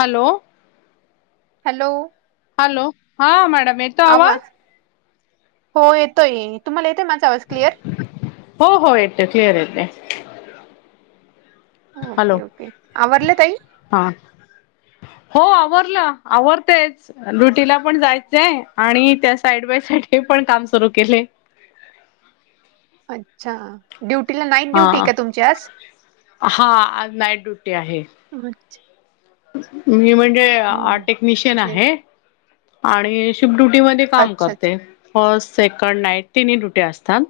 Hello. Hello. Hello हा madam येतो आवा आवाज. हो येतोय तुम्हाला? येतोय माझा आवाज क्लिअर हो हो येते क्लिअर येते. हॅलो ओके ओके आवरले ताई हा हो आव आवडतेच ड्युटीला पण जायचंय. आणि त्या साईड बाय साईड, हे पण काम केले. अच्छा. ड्युटीला नाईट हा ड्युटी का तुमची आज? हा नाईट ड्युटी आहे [unintelligible] मी म्हणजे टेक्निशियन म्हणजे आहे. आणि शिफ् फ्ट म काम अच्छा अच्छा करते. फर्स्ट सेकंड नाईट तिन्ही डुटी असतात.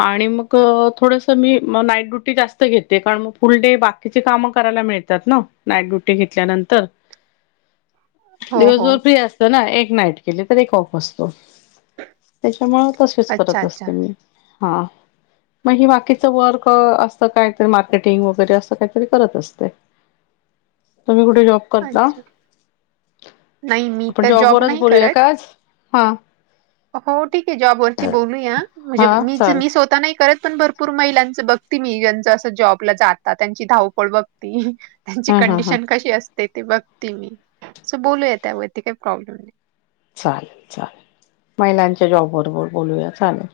आणि मक थोडस मी नाईट ड्युटी जास्त घेते, कारण मग फुलडे बाकीचे काम करा. खायला मिळतात ना नाईट ड्यूटी [unintelligible] ते घेतल्या नंतर हो हो दिवसभर फ्री असत ना एकटी नाईट केली की एक ऑफ असतो, त्याच्यामुळे तसेच अच्छा करत अच्छा असते मी हां म्हणजे बाकीच वर्क असंत कायतरी मार्केटिंग वगैरे असं काहीतरी करत असते. तुम्ही कु ठे तुम्ही जॉब करता, अच्छा नाही मी आपण तर जॉब जॉबवरच नाही बोलूया करत का? आज. हां हो ठीक आहे जॉबवररती बोलूया म्हणजे हा मीच चाल मी स्वतः नाही करत पण भरपूर महिलांच बघती मी, जेचं असं जॉब ला जातात त्यांची धावपळ बघती. त्यांची हा हा हा कंडिशन कशी असते ती बघती मी सो बोलूया त्यावरती काही प्रॉब्लेम नाही. चालेल चालेल महिलांच्या जॉबवर बोलूया चालेल.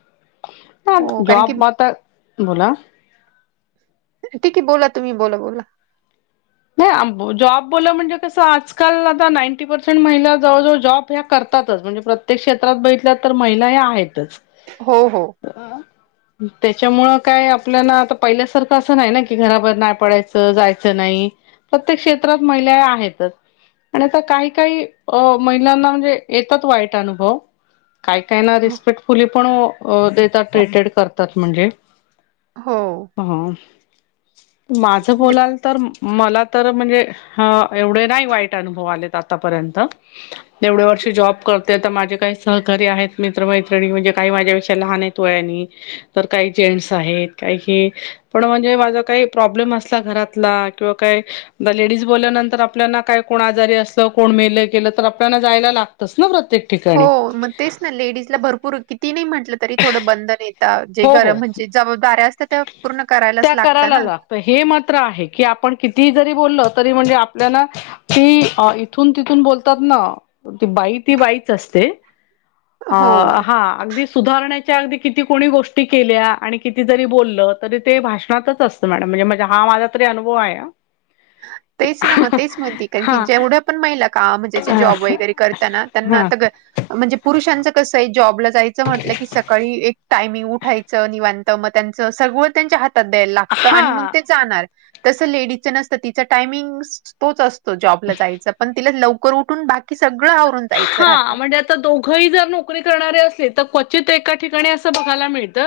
मग, हो कारण की जॉब आता बोला! ठीक आहे बोला तुम्ही बोला बोला. हों आं बु जॉब बोलं म्हणजे कस आजकाल आता नाईंटी पर्सेंट महिला जवळ जवळ जॉब ह्या कर तातच म्हणजे प्रत्येक क्षेत्रात बितल्यातर महिलां हे आहेतच. हो हो आं-हुं त्याच्यामुळं काय आपल्याला आता पहिल्यासारखं असं नाही ना! की घराबाहेर नाही, पडायचं जायचं नाही. प्रत्येक क्षेत्रात महिलां आहेतच. पण आता, काही काही अं महिलांना म्हणजे येतात वाईट अनुभव- काही -काही ना हो रिस्पेक्टफुली पण अं देतात हो ट्रीटेड करतात म्हणजे- हो. हां- माझं म्हणजे बोलाल तर म- मला तर म्हणजे हां एवढे नाही वाईट अनुभव आलेत आतापर्यंत. एवढे व- ष जॉब करतेय तर माझे काही सहकारी आहेत मित्र मैत्रिणी म्हणजे काही माझ्या विषयी लहान आहे वयानी- तर काही जेंट्स आहेत काही हे पण, म्हणजे माझा काही प्रॉब्लेम असला घरातला- किंवा काय आता लेडीज बोलल्यानंतर आपल्यानां काय कोण आजारी असतं कोण मेल गेलं तर आपल्याला जायला लाग- लागतच ना प्र- हों मग तेच नां लेडीजला भरपूर किती नाही म्हटलं तरी थोडं बंधन ये- ता जे हो हो घरामध्ये म्हणजे जबाबदऱ्या अस- त्या करायला लागत हे मात्र आहे की आपण कि- ती जरी बोलल तरी म्हणजे आपल्याला ती आं इथून तिथून बोलतात ना की बाई- ती बाईच असते. हो आं हां अगदी सुधारण्याच्या अगदी किती कोणी गोष्टी केल्या आणि किती- ती जरी बोललं, तरी ते भाषणांतच असत मॅडम म्हणजे-म्हणजे हा माझा तरी अनुभव आहे. तेच नाः मग तेच म्हणतेय, कारण हा की जेवढ्या पण महिला काम म्हणजे जॉब वगैरे करतानां त्यांना हा आता ग- म्हणजे पुरुषांचं कसंय- जॉबला जायचं म्हटलं की, सकाळी एक टायमिंग उठायचं, निवांत मग त्यांचं सगळं त्यांच्या हात- त द्यायला लागत, आणि मग हा ते जाणार तस लेडीज नस- तर तिच टायमिंग स तोच असतो जबला जायचा पण तिला लवकर उठून बाकी सगळं आ- हां म्हणजे आता दोघंही जर नोकरी करणारे असले तर क्व- चित एका ठिकाणी अस बघायला मिळत,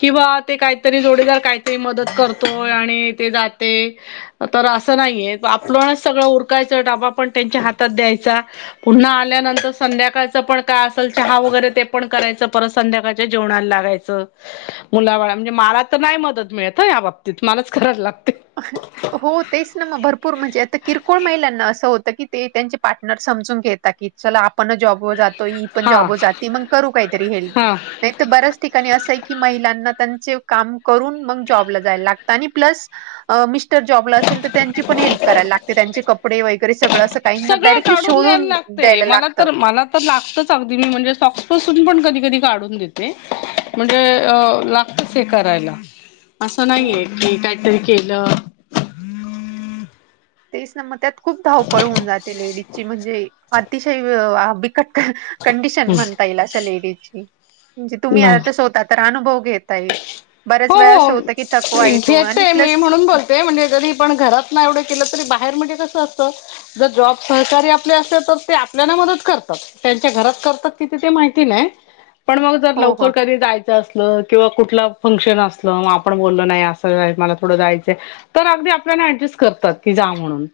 किंवा ते काहीतरी जोडीदार काहीतरी मदत करतोय- आणी ते जाते तर असं नाहीये आप सगळं उरकायचं डबा पण त्यांच्या हात- त द्यायचा पुन्हा आ- ल्या नंतर संध्याकाळच पण काय असेल चहा वगैरे ते पण करायचं, परत संध्याकाळच्या जेवणाला लागायचं. मुला बाळा म्हणजे मला तर नाही मदत मिळत हां या बाबतीत मलाच करायला लाग- हों तेच नां मग भरपूर म्हणजे आता किरकोळ महिलांना अस होत- ते कीती त्यांचे पार्टनर समजून घेता की चला आपणच जॉब तो जातोय ही पण हा जाॅबवर जाती मग करू कहीतरी वेळी हा नाही बऱ्याच ठिकाणी अस की मलांना- [inaudible] जॉबला असेल तर त्यांची पण हेल्प करायला लागते त्यांचे कपडे वगैरे सगळं काहींना सगळ डायरेक्टली काढून द्यायला शोधून लागते द्यायला मला लागतं तर मला तर लागतच अगदी मी म्हणजे सॉक्सपसून पण कधी कधी काढून देते म्हणजे लात करायला असं हो नाहीये की काहीतरी केलं तेच ना मग त्यात खूप धावपळ होऊन जाते लेडीजची म्हणजे अतिशय कं म्हण ये म्हण बा तुम्हीव अुव घेत आहे हो हो घेते मी प्लस म्हणून बोलते म्हणजे कध पण घरात ना एवढ बाण जकार आपल्या म च्या घरात करतात क माहिती नाही पण मग जर हो हो. लवकर कधी जायचं असलं किंवा कुठला ंशन असग आपण बलो नाही अस मला थोडं जायच आपल्याड करत का म्हणून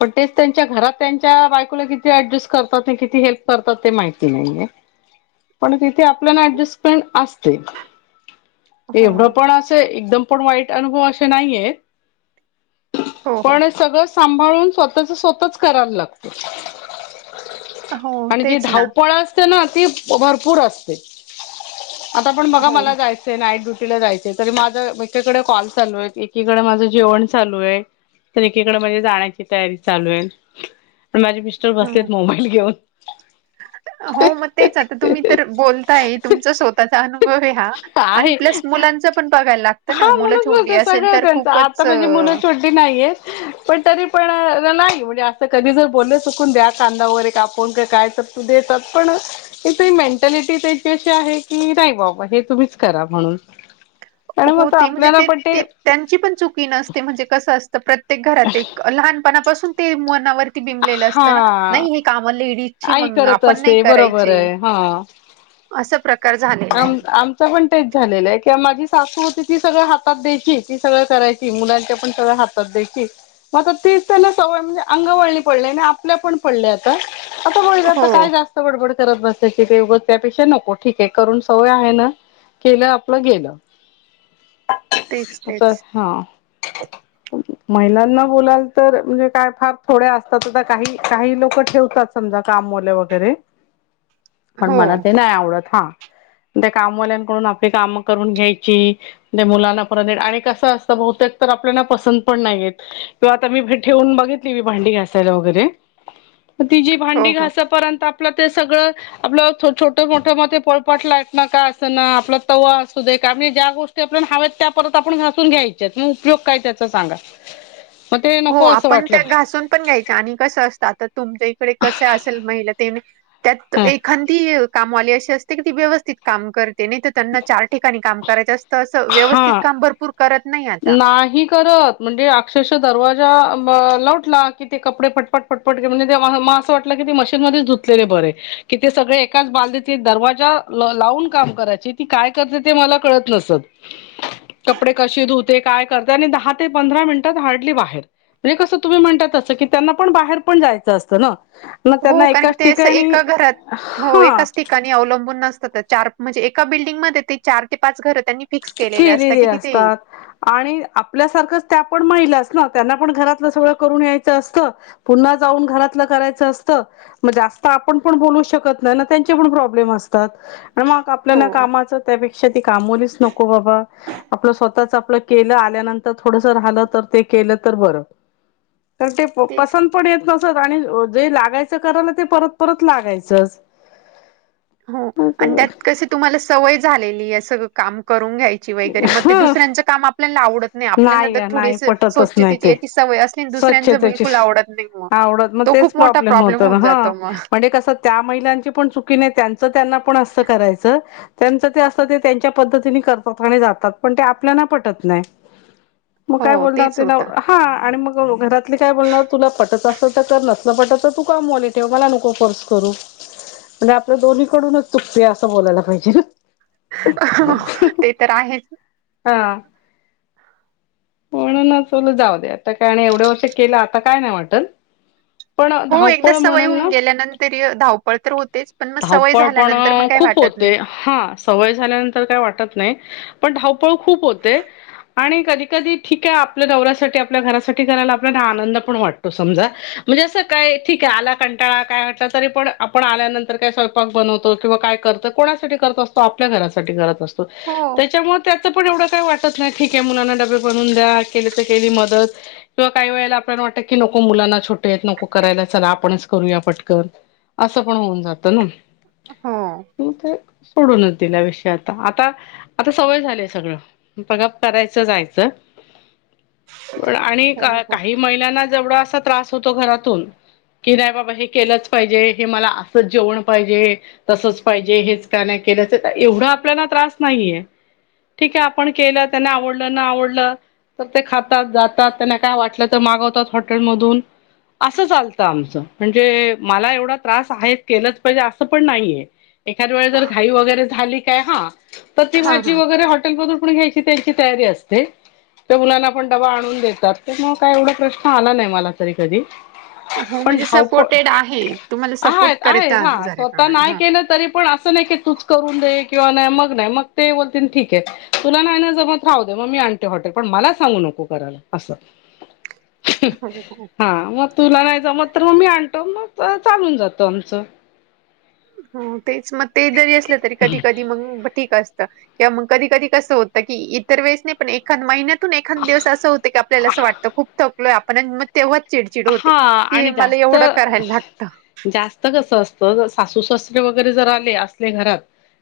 पण तेच त्यांच्या घरात त्यांच्या बायकोला किती ऍडजस्ट करतात आणि किती हेल्प करतात ते माहिती नाहीये पण तिथे आपल्याला ऍडजस्टमेंट असते हो एवढंपण असं एकदमपण वाईट अनुभव असे नाहीये. हो हो पण हे सगळं सांभाळून, स्वतःचं स्वतःच करायला लागतं. हो आणि जी तेच ना धावपळ असते ना, ती भरपूर असते. आतापण हो बघा मला जायचंय, नाईट ड्यु टीला जायचंय, तरी माझं एकीकडे कॉल चालू आहे, एकीकडे माझं जेवण चालू आहे. तर एकीकडे म्हणजे जाण्याची तयारी चालू आहे. तर माझे मिस्टर बसलेत हो. मोबाईल घेऊन. ह हो मग, तेच आता तुम्ही तर बोलताय. तुमचा स्वतःचा अनुभव आहे हा आणि आहे प्लस मुलां हा म्हणूनच बोलते, सगळ तर त्यांच आता खूपच अ, म्हणजे मुलं छोटी नाहीयेत, पण तरीपण तर नाही म्हणजे असं कधी जर बोलले चुकून, द्या कांदा वगैरे कापून, का काय तर तू देतात. पण काहीतरी मेंटॅलिटी त्यांची अशी आहे की, नाही बाबा हे तुम्हीच करा म्हणून. आणि हो मग ते म्हणजे आपल्याला ते पण ती त्यांचीपण चुकी नसते, म्हणजे कसं असतं प्र त्येक घरात एक लहानपणापासून ते मनावर बिबलेलं असतं ना, हा नाही काम लेडीजची आई मंग करत आपण नाही असते बरोबर करायची. आहे हा असं प्रक आम आमचपण तेच झालेलं आहे, की माझी सासू होती ती सगळं हातात द्यायची, ती सगळं करायची, मुलांच्यापण सगळं हातात द्यायची. मग आता ती च त्यांना सवय म्हणजे अंगवळणी पडलंय आणि आपल्या पण पडलंय आता आता बोललं आता हो काय जास्त बडबड करत बसायची, ते उग त्यापेक्षा नको. ठीक ते करून सवय आहे ना, केलं आपलं गेलं. तेच असं तेच हा. [unintelligible] महिलांना बोलाल तर म्हणजे काय फार थोड्या असतातच, काही काही लोकं ठेवतात स कामवाल्या वगैरे. पण हो मला ते नाही आवडत हा. त्या कामवाल्यांकडून आपली काम करून घ्यायची, ते मुलांना परत तेन आणि कसं असतं बहुतेक तर आपल्याला पसंत पण नाही येत किंवा आता मी ठेवून बघितली, मी भांडी घासायला वगैरे ती जी हो भांडी हो घासंपर्यंत आपलं ते सगळं आपलं छोटं मोठं म ते प पटलाट ना का असं ना आपला तवा असू दे आणि आपल्या ज्या गोष्टी आपल्याला हव्यात, त्या परत आपण घसून घ्यायच्या. म उपयोग काय त्याचा सांगा. मग ते हो, नको असं आपण वाटलं त्या घासूनपण घ्यायच्या आणि कसं असतं, आता तुमच्या इकडे कसं असेल महिला त्यात एखादी ए काम हे कामवाली अस ते की ती व्यवस्थित काम करते, नाहीतर त्यांना चार ठिकाणी काम करायचं अस हा आता नाही करत. म्हणजे अक्ष रशा दरवाजा लावटला की ते कपडे पटपट पटपट घेऊन येते. त्यामुळे म असं वाटलं की मशीनमध्ये धुतलेले बरे, की ते सगळे एकाच [unintelligible] दरवाजा लावून काम करायचे. ती काय करते ते मला कळत नसत. कपडे कशी धुते काय करते आणि दहा ते पंधरा मिनिटात हार्डली बाहेर. म्हणजे कसं तुम्ही म्हणता तसं की त्यांनापण बाहेरपण जायचं असतं ना? मग हो, त्यांना कारण एकाच ते असं ठिकाणी एका घरात हो हा एकाच ठिकाणी अवलंबून नसतात. चार म्हणजे एका बिल्डिंगमध्ये ते चार ते पाच घर त्यांनी फिक्स केलेले केलेली की तिथे असतात आणि आपल्यासारखच त्यापण महिलाच ना त्यांनापण घरातलं सगळं करून यायच असतं. पुन्हा जाऊन घरातलं करायचं असतं. म जास्त आपणपण बोलू शकत नाही ना, त्यांचेपण प्रॉब्लेम असतात. मग आपल्याला हो कामाचं त्यापेक्षा ती कामवालीच न को. आपलं स्वतःच आपलं केलं, आल्यानंतर थोडसं ते राहलं तर ते केलं तर बरं. तर ते तेच पसंतपण येत नसत आणि जे लागायचं करायला ते परत परत लागायचच. हो आणि त्यात कशी तुम्हाला सवय झालेली या सग काम करून घ्यायची व्हय. म ते ह दुसऱ्यांच काम आपल्याला आवडत आणि आपल्याला नाही जर ग थोडी नाही पटतच नाही स्वच्छतेची ते. याची सवय असली आणि दुसऱ्यांच स्वच्छतेची बिलकुल आवडत नाहीत मग. आवडत मग तो तेच खूप मोठा प्रॉब्लेम होतं ना होऊन हा जातो मग म्हणजे कसं त्या महीलंची पण चुकी नाय तेचं त्यांना पण असत करायचं तेचं ते असत ते तेंच्य पद्धतीने करत अ जातात पण ते आपल्याला पटत नाही मग काय हो बोलत तेच होता हा आणि मग हो घरातली काय बोलणार तुला पटत असल तर कर नसलं पटत तर तू कामवली ठेव मला नको फोर्स करू म्हणजे आपल्या दोन्हीकडूनच चूप असं बोलायला पाहिजे ना हाहा ते तर आहेच म्हणून ना चल जाऊ दे आता काय आणि एवढ्या वर्ष केलं आता काय नाही वाटल पण हो एकदा धावपळ सवय म्हणाल होऊन ना गेल्यानंतर धव धावपळ पण काही खूप वाटत नाही होते हा सवय झाल्यानंतर काय वाटत नाही पण धावपळ खूप होते आणि कधी कधी ठीक आहे आपल्या दौऱ्यासाठी आपल्या घरासाठी करायला आपल्या आनंद पण वाटतो समजा म्हणजे अस काय ठीक आहे आला कंटाळा काय म्ह तरी आपन आल्यानंत ते काय स्वयंपाक बनवतो किंवा काय करत कोणासाठी करत असतो आपल्या घरासाठी करत असतो हो त्याच्यामुळे त्या पण एवढ काही वाटत नाही ठीक आहे मुलांना डबे बनुन द्या केली तर केली मदत किंवा काही वेळेला आप ट क नको मुलांना छोटे नको करायला चला आपणच करूया फटकन असं पण होऊन जात तण हो म ते सोडूनच दिल्या विषय आता आता आता सवय झालीय सगळं बघा करायचं जायचं प आणि हो काही महिलांना जेवढं असं त्रास होत घरातून क नाही बाबा हे केलंच पाहिजे हे म अस जेवण पाहिजे तसच पाहिजे हेच का नाही केल्याच एवढा आपल्याला त्रास नाहीये ठीके आपण केलं त्यांना आवडलं न आवडलं तर ते खातात जातात त्यांना काय वाटलं तर मागवतात हॉटेलमधून असं चालतं आमच म्हणजे मला एवढा त्रास आहे केलंच पाहिजे असं पण नाहीये एखाद वेळे जर घाई वगैरे झाली काय हा तर ती हां भाजी हां वगैरे हॉटेलमधून पण घ्यायची त्यांची तयारी असते त्या मुलांना पण डबा आणून देतात तर मग काय एवढा प्रश्न आला नाही मला तरी कधी हो पण म्हणजे सपोर्टेड आहे तुम्हाला सपोर्ट आहे हा करतात जरा स्वतः प्रमाणे नाही हा केलं तरी पण असं नाही की तूच करून दे ते किंवा नाही मग नाही मग ते बोलतील ठीक आहे तुला जमत नाही नव राहूदे मी आणतो हॉटेल मधून पण म सांगू नको करायला अस हो हो. हा मग तुला नाही ज मग तर मग मी आणतो मग चालून जात आमचं हो तेच मग ते जरी असलं तरी कधी कधी मग ठीक असत किंवा मग कधी कधी कसं होतं की इतर वेळेस नाही पण एखाद महिन्यात तून एखाद दिवस असं होत की आपल्याला असं वाटतं खूप थकलो आपण मग तेव्हा हा आणि जास्त करायला लागतं. जास्त कस असत तर सासू सासरे वगैरे जर आले असले घरात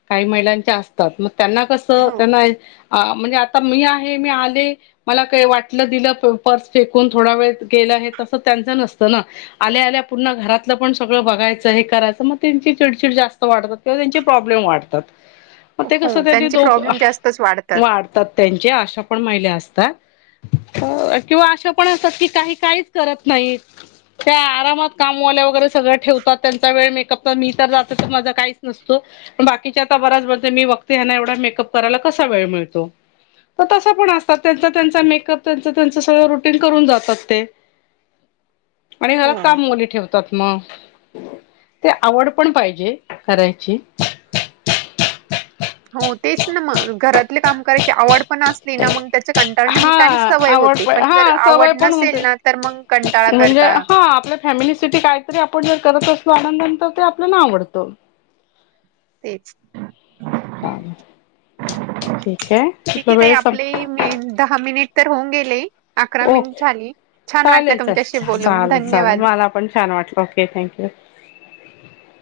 काही महिलांच्या असतात मग त्यांना कसं हो. त्यांना अ म्हणजे आता मी आहे मी आले मला काही वाटलं दिलं पर्स फेकून थोडा वेळ गेलं आहे त त्यांच नसत ना आल्या आल्या पुर्ण घरातलं पण सगळ बघायचं हे करायचं मग त्यांची चिड चिड जास्त वाढता किवा त्यांचे प्रॉब्लेम वाढतात मग ते कस हो त्यांनी त्यांचे दोघ प्रॉब्लेम जास्तच वाढतात त्यांची आशा पण महिला असतात तात किंवा अशा पण असात कि काही काहीच करत नाहीत त्या आरामात कामवाल्या वगैरे सगळं ठेवतात त्यांचा वेळ मेकअप मी तर जात तर माझा काहीच नसतो पण बाकीच्या आता बरा्याच बघते मी बघते हना एवढा मेकअप करायला कसा वेळ मिळतो तर तसं पण असतात त्यांच त्यांचा मेकअप त्यांच त्यांच सगळं रुटीन करून जातात ते आणि घरात हो. कामवाली ठेवतात मग ते आवड पण पाहिजे करायची हो तेच ना मग घरातले काम करायची आवड अस ना मग त्या कंटाळ नाही हा आणि सवय आवड होते पण जर हा आवड सवय पण नसेल होते. ना तर मग कंटाळा म्हणजे करता हा आपल्या फॅमिलीसाठी कायतरी आपण जर करत असलो आनंदाने तर ते आपल्याला आवडत. तेच ठीक आहे ठीक आपला आहे ताई वेळ आपले संप मी दहा मिनिट तर होऊन गेले. तर ओके चालेल चाल तुमच्याशी बोलून चालेल चालेल धन्यवाद. मला पण छान वाटलं ओके थँकू. [inaudible]